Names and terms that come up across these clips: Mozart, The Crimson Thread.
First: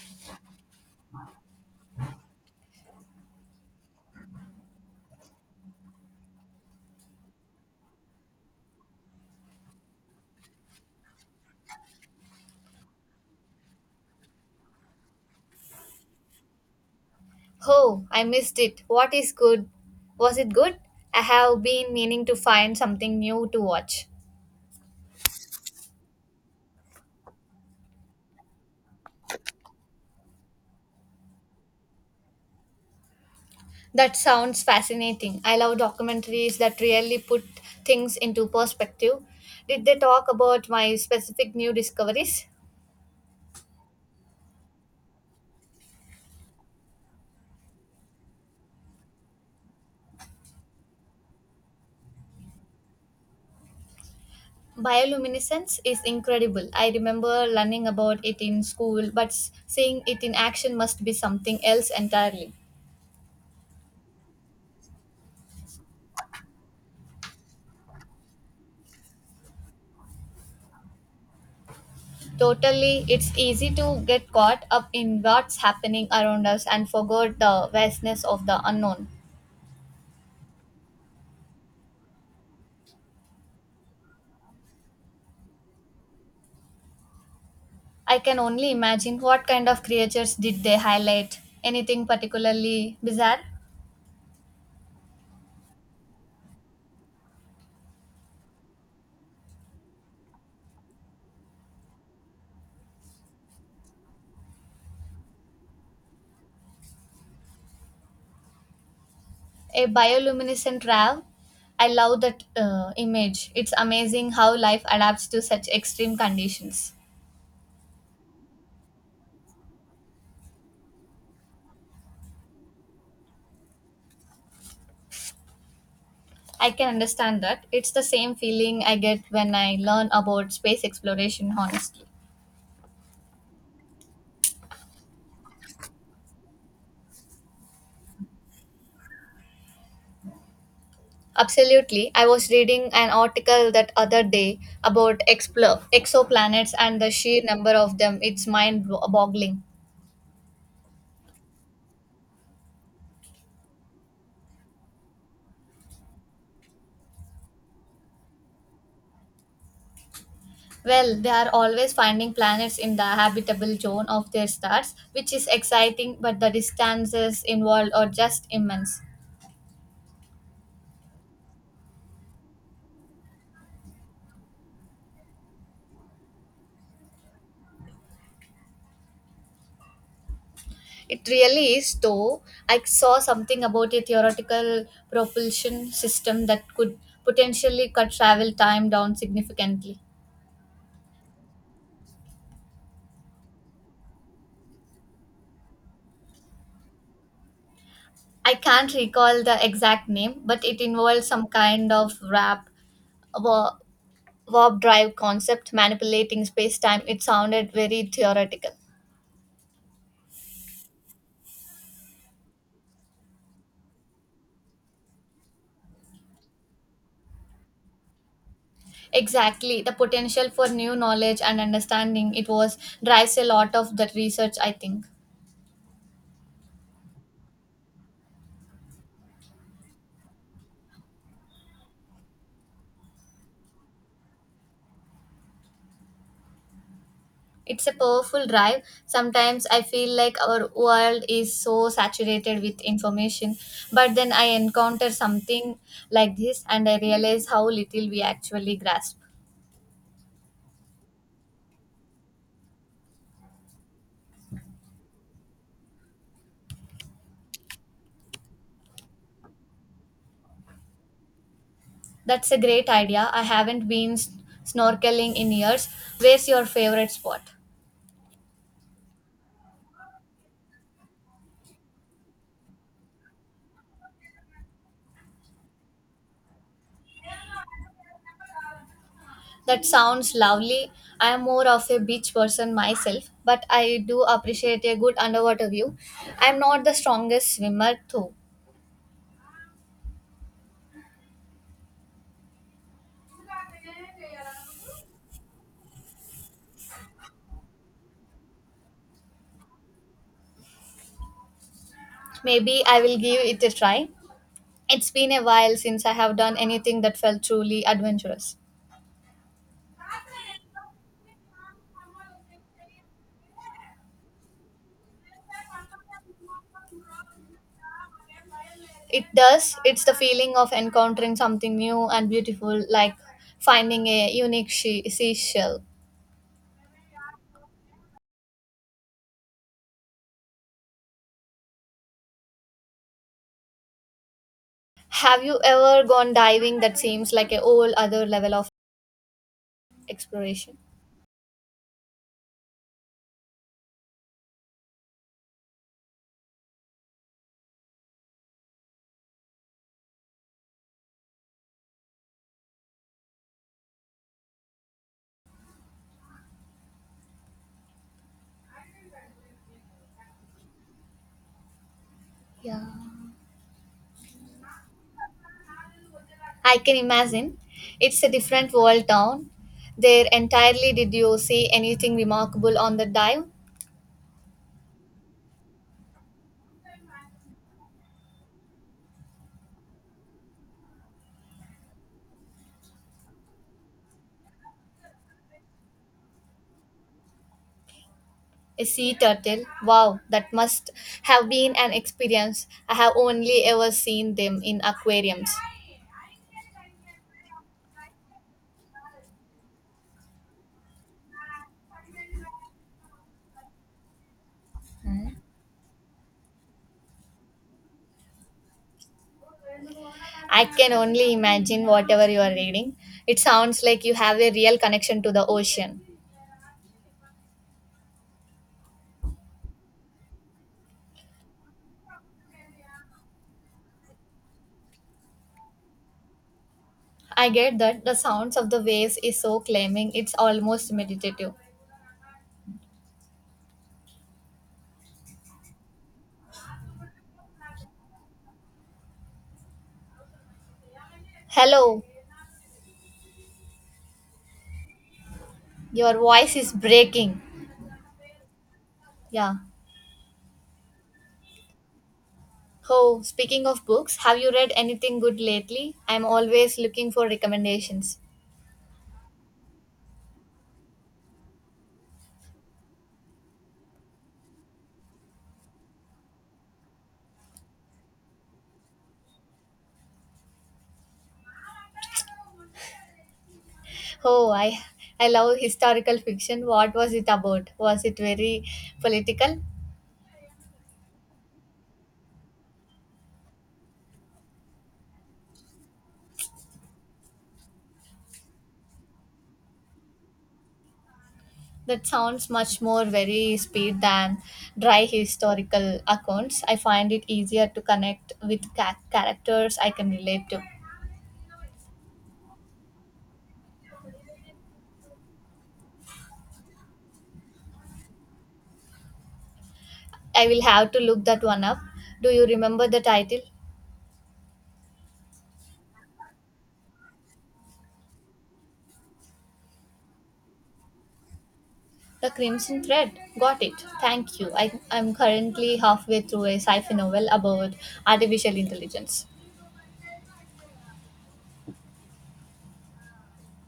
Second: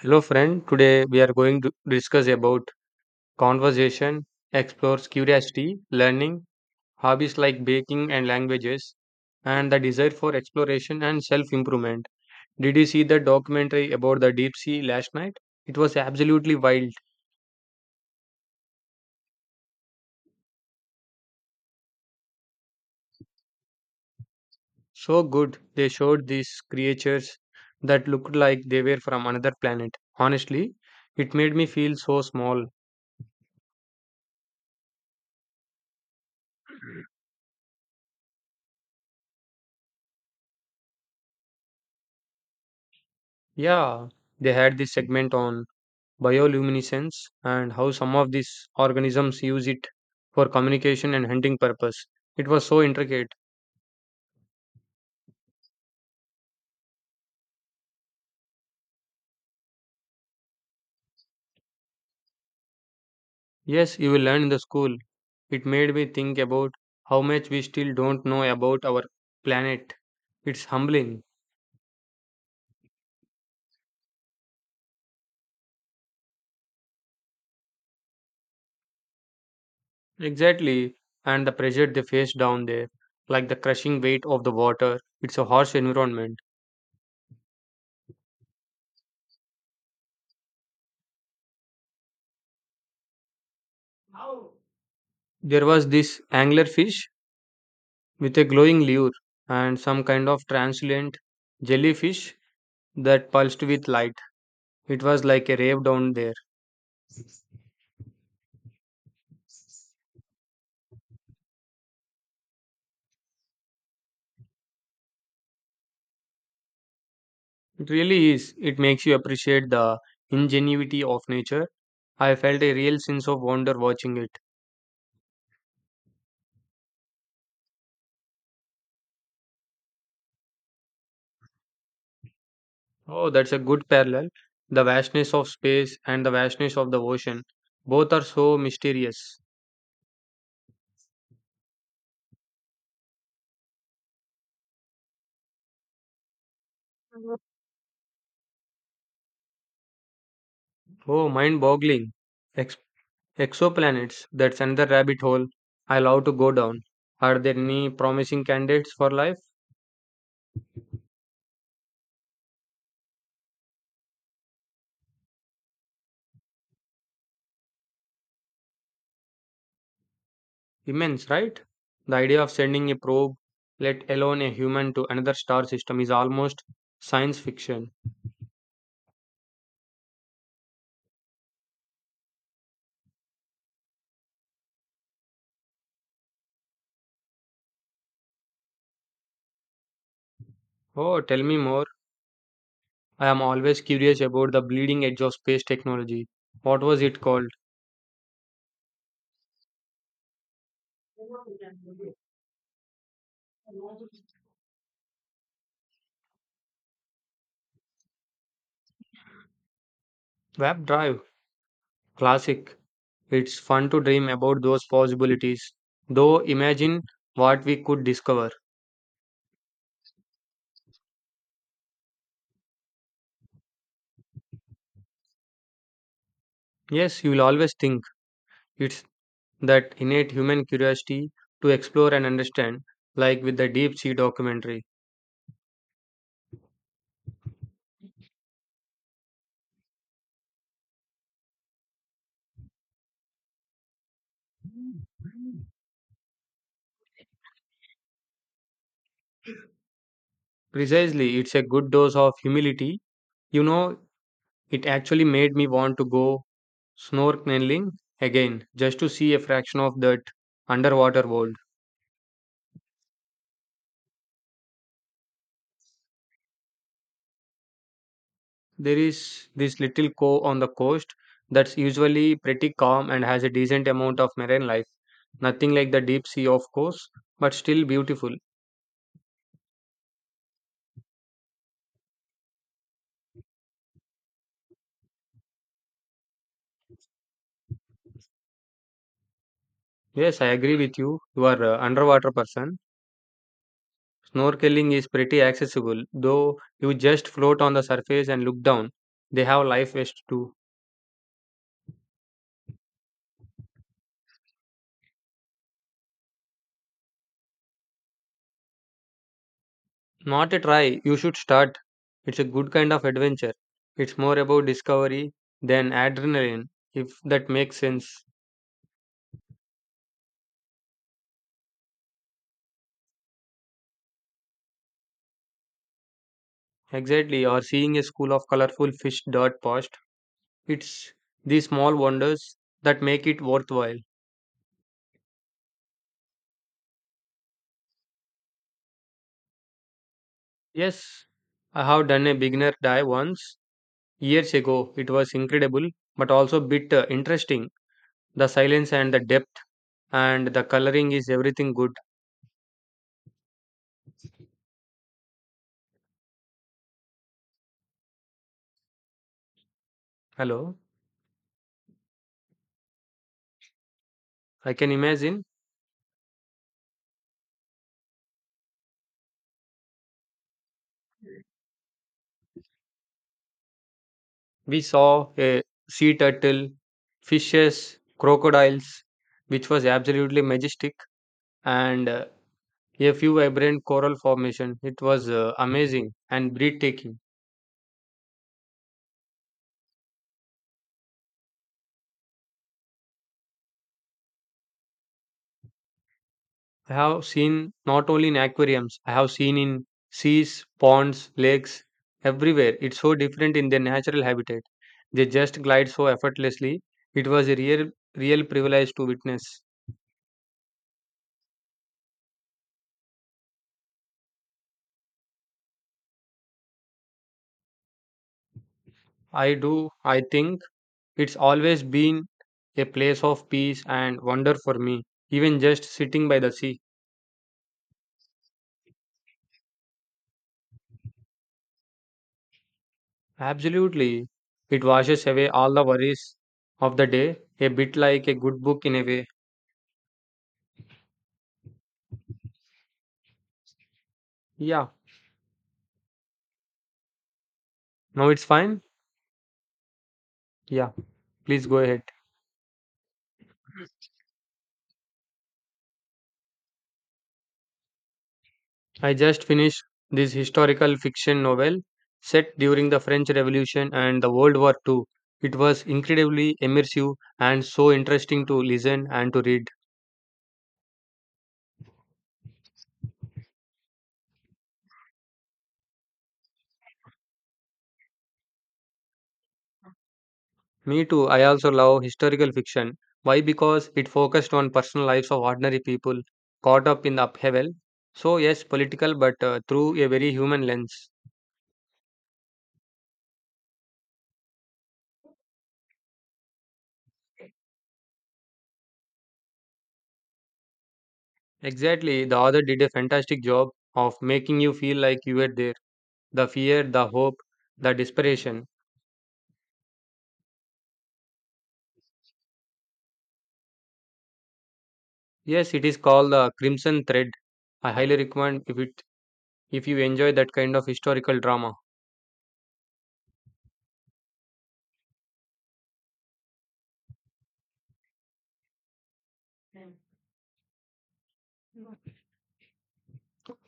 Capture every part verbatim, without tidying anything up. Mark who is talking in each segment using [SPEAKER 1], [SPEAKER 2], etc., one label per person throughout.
[SPEAKER 1] Hello, friend. Today we are going to discuss about conversation explores curiosity, learning, hobbies like baking and languages, and the desire for exploration and self improvement. Did you see the documentary about the deep sea last night? It was absolutely wild.
[SPEAKER 2] Oh, I missed it. What is good? Was it good? I have been meaning to find something new to watch.
[SPEAKER 1] So good. They showed these creatures that looked like they were from another planet. Honestly, it made me feel so small.
[SPEAKER 2] That sounds fascinating. I love documentaries that really put things into perspective. Did they talk about my specific new discoveries?
[SPEAKER 1] Yeah, they had this segment on bioluminescence and how some of these organisms use it for communication and hunting purpose. It was so intricate.
[SPEAKER 2] Bioluminescence is incredible. I remember learning about it in school, but s- seeing it in action must be something else entirely.
[SPEAKER 1] Yes, you will learn in the school. It made me think about how much we still don't know about our planet. It's humbling.
[SPEAKER 2] Totally, it's easy to get caught up in what's happening around us and forget the vastness of the unknown.
[SPEAKER 1] Exactly. And the pressure they face down there, like the crushing weight of the water. It's a harsh environment.
[SPEAKER 2] I can only imagine what kind of creatures did they highlight. Anything particularly bizarre?
[SPEAKER 1] There was this anglerfish with a glowing lure and some kind of translucent jellyfish that pulsed with light. It was like a rave down there.
[SPEAKER 2] A bioluminescent rav? I love that uh, image. It's amazing how life adapts to such extreme conditions.
[SPEAKER 1] It really is. It makes you appreciate the ingenuity of nature. I felt a real sense of wonder watching it.
[SPEAKER 2] I can understand that. It's the same feeling I get when I learn about space exploration, honestly.
[SPEAKER 1] Oh, that's a good parallel. The vastness of space and the vastness of the ocean. Both are so mysterious.
[SPEAKER 2] Absolutely. I was reading an article that other day about explo- exoplanets and the sheer number of them. It's mind boggling.
[SPEAKER 1] Oh, mind boggling. Ex- Exoplanets. That's another rabbit hole. I love to go down. Are there any promising candidates for life?
[SPEAKER 2] Well, they are always finding planets in the habitable zone of their stars, which is exciting, but the distances involved are just immense.
[SPEAKER 1] Immense, right? The idea of sending a probe, let alone a human, to another star system is almost science fiction.
[SPEAKER 2] It really is, though. I saw something about a theoretical propulsion system that could potentially cut travel time down significantly.
[SPEAKER 1] Oh, tell me more. I am always curious about the bleeding edge of space technology. What was it called?
[SPEAKER 2] I can't recall the exact name, but it involved some kind of wrap, wa- warp drive concept manipulating space time. It sounded very theoretical.
[SPEAKER 1] Web Drive. Classic. It's fun to dream about those possibilities. Though, imagine what we could discover.
[SPEAKER 2] Exactly, the potential for new knowledge and understanding it was drives a lot of the research, I think.
[SPEAKER 1] Yes, you will always think it's that innate human curiosity to explore and understand, like with the Deep Sea documentary.
[SPEAKER 2] It's a powerful drive. Sometimes I feel like our world is so saturated with information, but then I encounter something like this and I realize how little we actually grasp.
[SPEAKER 1] Precisely, it's a good dose of humility. You know, it actually made me want to go snorkeling again just to see a fraction of that underwater world.
[SPEAKER 2] That's a great idea. I haven't been s- snorkeling in years. Where's your favorite spot?
[SPEAKER 1] There is this little cove on the coast that's usually pretty calm and has a decent amount of marine life. Nothing like the deep sea, of course, but still beautiful.
[SPEAKER 2] That sounds lovely. I am more of a beach person myself, but I do appreciate a good underwater view. I'm not the strongest swimmer, though.
[SPEAKER 1] Yes, I agree with you. You are a underwater person. Snorkeling is pretty accessible, though you just float on the surface and look down. They have life vests too.
[SPEAKER 2] Maybe I will give it a try. It's been a while since I have done anything that felt truly adventurous.
[SPEAKER 1] Not a try, you should start. It's a good kind of adventure. It's more about discovery than adrenaline, if that makes sense.
[SPEAKER 2] It does. It's the feeling of encountering something new and beautiful, like finding a unique she- seashell.
[SPEAKER 1] Exactly, or seeing a school of colorful fish dart past. It's these small wonders that make it worthwhile.
[SPEAKER 2] Have you ever gone diving? That seems like a whole other level of exploration.
[SPEAKER 1] Yes, I have done a beginner dive once, years ago. It was incredible, but also bit uh, interesting. The silence and the depth and the coloring is everything good. Hello,
[SPEAKER 2] Yeah.
[SPEAKER 1] I can imagine.
[SPEAKER 2] I can imagine. It's a different world down there entirely. Did you see anything remarkable on the dive?
[SPEAKER 1] We saw a sea turtle, fishes, crocodiles, which was absolutely majestic, and uh, a few vibrant coral formation. It was uh, amazing and breathtaking.
[SPEAKER 2] A sea turtle. Wow, that must have been an experience. I have only ever seen them in aquariums.
[SPEAKER 1] I have seen not only in aquariums, I have seen in seas, ponds, lakes, everywhere. It's so different in their natural habitat. They
[SPEAKER 2] Hmm.
[SPEAKER 1] just glide so effortlessly. It was a real, real privilege to witness.
[SPEAKER 2] I can only imagine whatever you are reading. It sounds like you have a real connection to the ocean.
[SPEAKER 1] I do, I think it's always been a place of peace and wonder for me, even just sitting by the sea.
[SPEAKER 2] I get that the sounds of the waves is so claiming, it's almost meditative.
[SPEAKER 1] Absolutely. It washes away all the worries of the day, a bit like a good book in a way.
[SPEAKER 2] Hello,
[SPEAKER 1] Yeah.
[SPEAKER 2] your voice is breaking.
[SPEAKER 1] Now it's fine?
[SPEAKER 2] Yeah.
[SPEAKER 1] Yeah. Please go ahead.
[SPEAKER 2] Oh, speaking of books, have you read anything good lately? I'm always looking for recommendations.
[SPEAKER 1] I just finished this historical fiction novel set during the French Revolution and the World War the second. It was incredibly immersive and so interesting to listen and to read.
[SPEAKER 2] Oh, I I love historical fiction. What was it about? Was it very political?
[SPEAKER 1] Me too. I also love historical fiction. Why? Because it focused on personal lives of ordinary people caught up in the upheaval. So, yes, political, but uh, through a very human lens.
[SPEAKER 2] That sounds much more very speed than dry historical accounts. I find it easier to connect with ca- characters I can relate to.
[SPEAKER 1] Exactly. The author did a fantastic job of making you feel like you were there. The fear, the hope, the desperation.
[SPEAKER 2] I will have to look that one up. Do you remember the title?
[SPEAKER 1] Yes, it is called the Crimson Thread. I highly recommend if it if you enjoy that kind of historical drama.
[SPEAKER 2] The Crimson Thread. Got it. Thank you. I, I'm currently halfway through a sci fi novel about artificial intelligence.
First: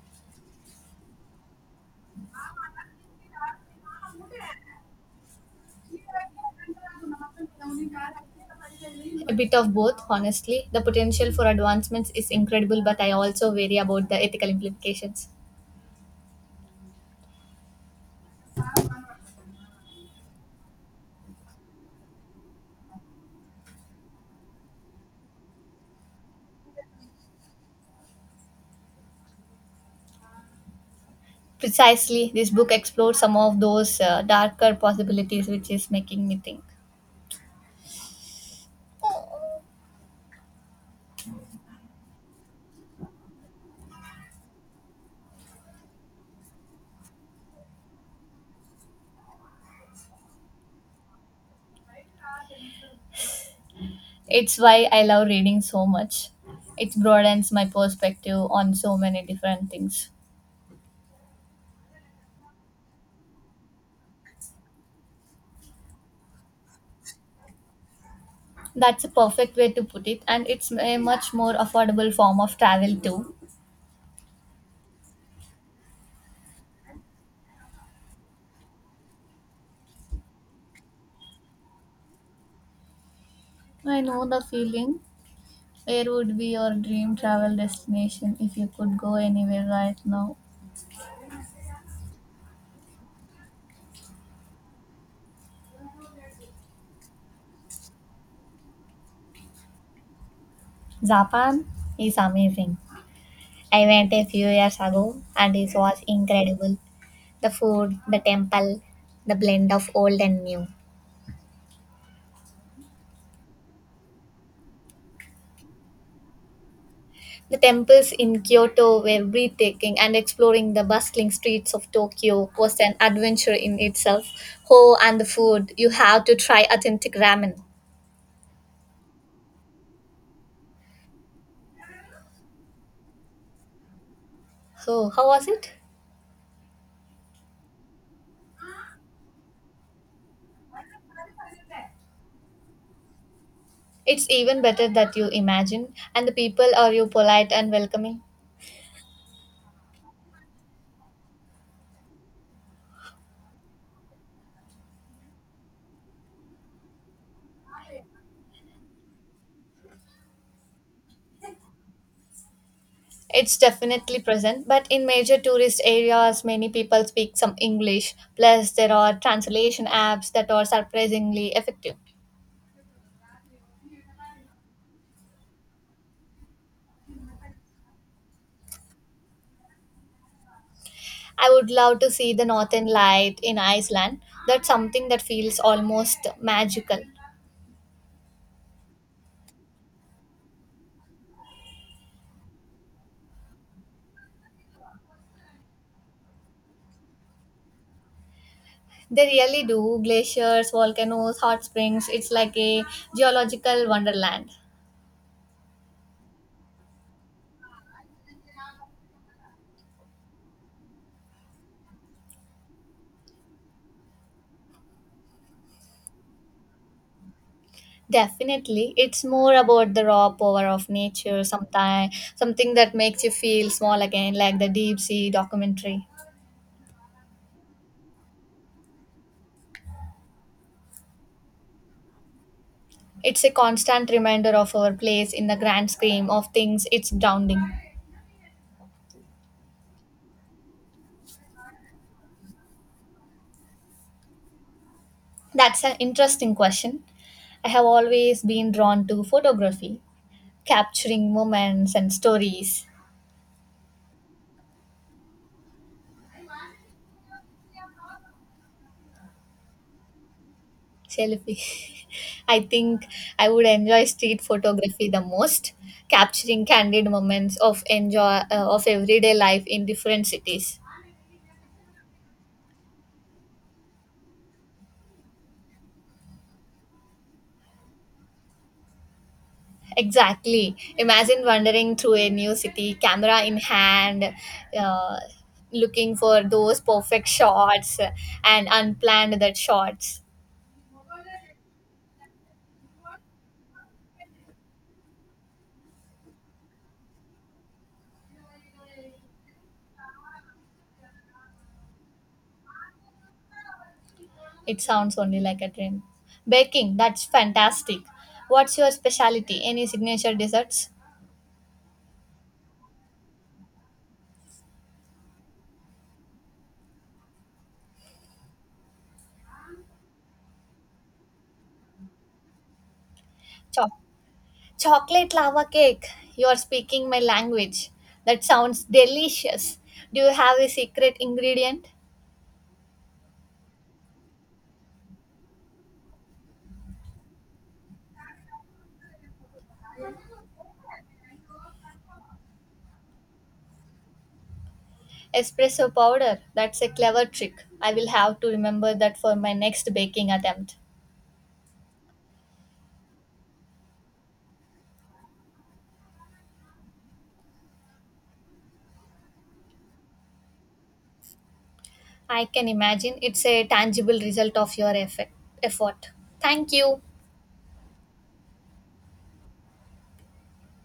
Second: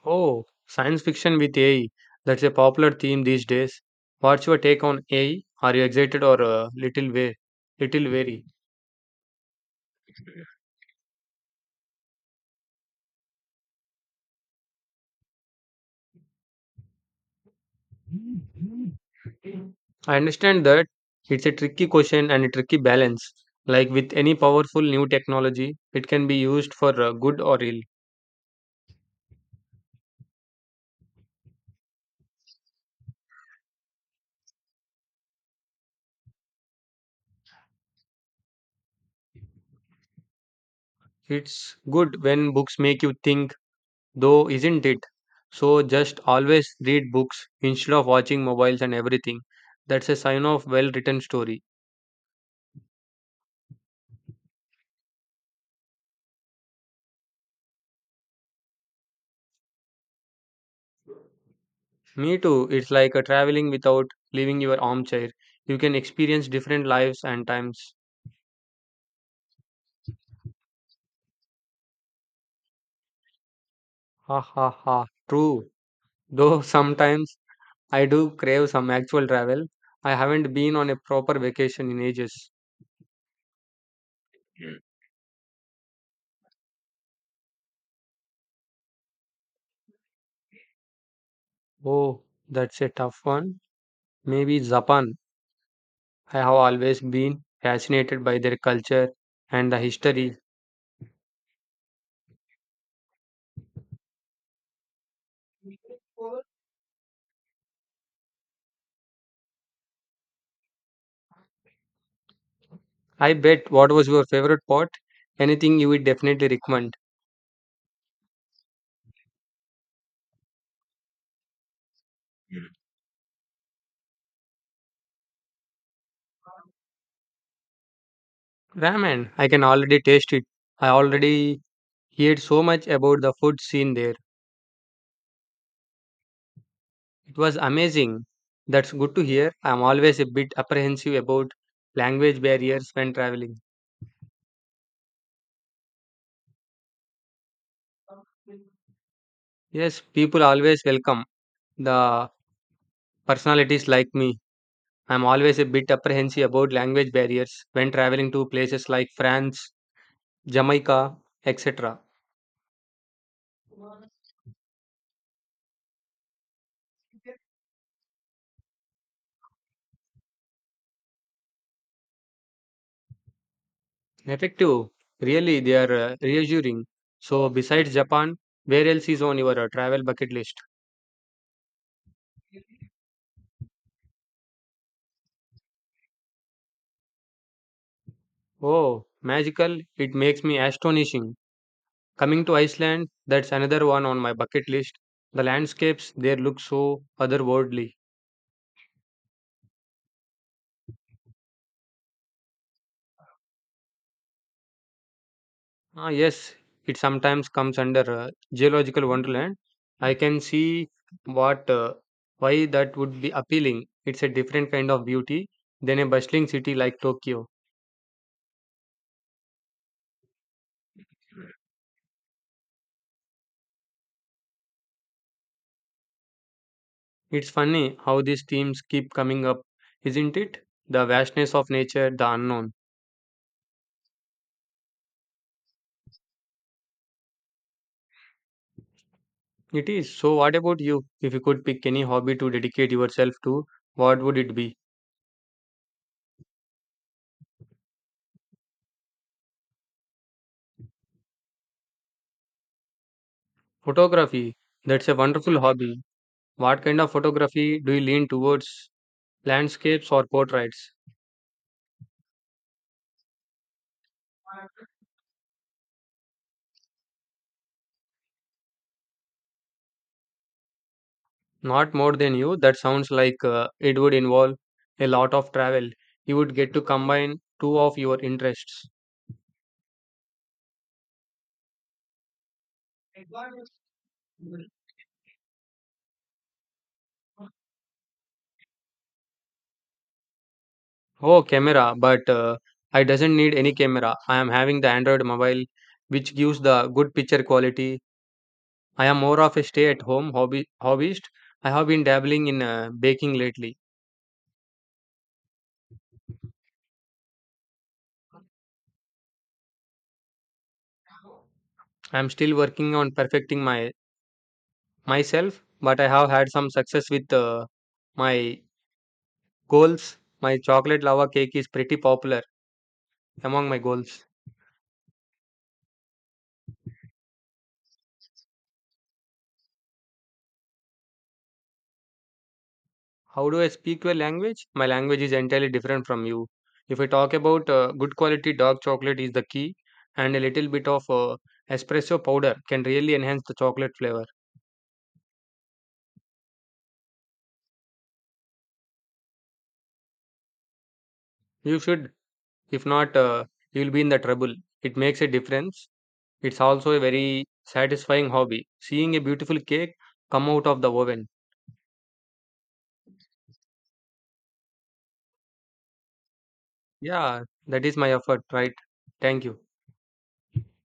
[SPEAKER 1] Oh, science fiction with A I. That's a popular theme these days. What's your take on A I? Are you excited or a little way, little wary?
[SPEAKER 2] A bit of both, honestly. The potential for advancements is incredible, but I also worry about the ethical implications.
[SPEAKER 1] I understand that it's a tricky question and a tricky balance. Like with any powerful new technology, it can be used for uh, good or ill.
[SPEAKER 2] Precisely, this book explores some of those uh, darker possibilities, which is making me think.
[SPEAKER 1] It's good when books make you think, though, isn't it? So just always read books instead of watching mobiles and everything. That's a sign of well written story.
[SPEAKER 2] It's why I love reading so much. It broadens my perspective on so many different things.
[SPEAKER 1] Me too. It's like a traveling without leaving your armchair. You can experience different lives and times.
[SPEAKER 2] That's a perfect way to put it, and it's a much more affordable form of travel, too.
[SPEAKER 1] Ha ha ha. True. Though sometimes I do crave some actual travel. I haven't been on a proper vacation in ages.
[SPEAKER 2] I know the feeling. Where would be your dream travel destination if you could go anywhere right now?
[SPEAKER 1] Oh, that's a tough one. Maybe Japan. I have always been fascinated by their culture and the history.
[SPEAKER 2] Japan is amazing. I went a few years ago and it was incredible. The food, the temple, the blend of old and new.
[SPEAKER 1] I bet what was your favorite part? Anything you would definitely recommend?
[SPEAKER 2] The temples in Kyoto were breathtaking, and exploring the bustling streets of Tokyo was an adventure in itself. Oh, and the food! You have to try authentic ramen.
[SPEAKER 1] Ramen. I can already taste it. I already he heard so much about the food scene there.
[SPEAKER 2] So, how was it?
[SPEAKER 1] It was amazing. That's good to hear. I'm always a bit apprehensive about language barriers when traveling.
[SPEAKER 2] It's even better that you imagine, and the people are you polite and welcoming.
[SPEAKER 1] Yes, people always welcome the personalities like me. I'm always a bit apprehensive about language barriers when traveling to places like France, Jamaica, et cetera.
[SPEAKER 2] It's definitely present, but in major tourist areas, many people speak some English. Plus, there are translation apps that are surprisingly effective.
[SPEAKER 1] Effective, really, they are uh, reassuring. So, besides Japan, where else is on your uh, travel bucket list?
[SPEAKER 2] I would love to see the northern light in Iceland. That's something that feels almost magical.
[SPEAKER 1] Oh, magical, it makes me astonishing. Coming to Iceland, that's another one on my bucket list. The landscapes there look so otherworldly.
[SPEAKER 2] They really do glaciers, volcanoes, hot springs. It's like a geological wonderland.
[SPEAKER 1] Ah, yes, it sometimes comes under uh, geological wonderland. I can see what uh, why that would be appealing. It's a different kind of beauty than a bustling city like Tokyo.
[SPEAKER 2] Definitely, it's more about the raw power of nature, sometime, something that makes you feel small again, like the deep sea documentary.
[SPEAKER 1] It's funny how these themes keep coming up, isn't it? The vastness of nature, the unknown.
[SPEAKER 2] It's a constant reminder of our place in the grand scheme of things. It's grounding.
[SPEAKER 1] It is. So, what about you? If you could pick any hobby to dedicate yourself to, what would it be?
[SPEAKER 2] That's an interesting question. I have always been drawn to photography, capturing moments and stories.
[SPEAKER 1] Photography. That's a wonderful hobby. What kind of photography do you lean towards? Landscapes or portraits?
[SPEAKER 2] Selfie. I think I would enjoy street photography the most, capturing candid moments of enjoy uh, of everyday life in different cities.
[SPEAKER 1] Not more than you. That sounds like uh, it would involve a lot of travel. You would get to combine two of your interests.
[SPEAKER 2] Exactly. Imagine wandering through a new city, camera in hand, uh, looking for those perfect shots and unplanned that shots.
[SPEAKER 1] Oh, camera, but uh, I doesn't need any camera. I am having the Android mobile, which gives the good picture quality. I am more of a stay at home hobby hobbyist. I have been dabbling in uh, baking lately.
[SPEAKER 2] It sounds only like a dream. Baking, that's fantastic. What's your specialty? Any signature desserts?
[SPEAKER 1] I am still working on perfecting my myself, but I have had some success with uh, my goals. My chocolate lava cake is pretty popular among my
[SPEAKER 2] Choc
[SPEAKER 1] goals.
[SPEAKER 2] Chocolate lava cake. You are speaking my language. That sounds delicious. Do you have a secret ingredient?
[SPEAKER 1] How do I speak your language? My language is entirely different from you. If I talk about uh, good quality dark chocolate is the key, and a little bit of uh, espresso powder can really enhance the chocolate flavor.
[SPEAKER 2] Espresso powder. That's a clever trick. I will have to remember that for my next baking attempt.
[SPEAKER 1] You should. If not, uh, you'll be in the trouble. It makes a difference. It's also a very satisfying hobby. Seeing a beautiful cake come out of the oven.
[SPEAKER 2] I can imagine it's a tangible result of your effect, effort. Thank you.
[SPEAKER 1] Yeah, that is my effort, right? Thank you.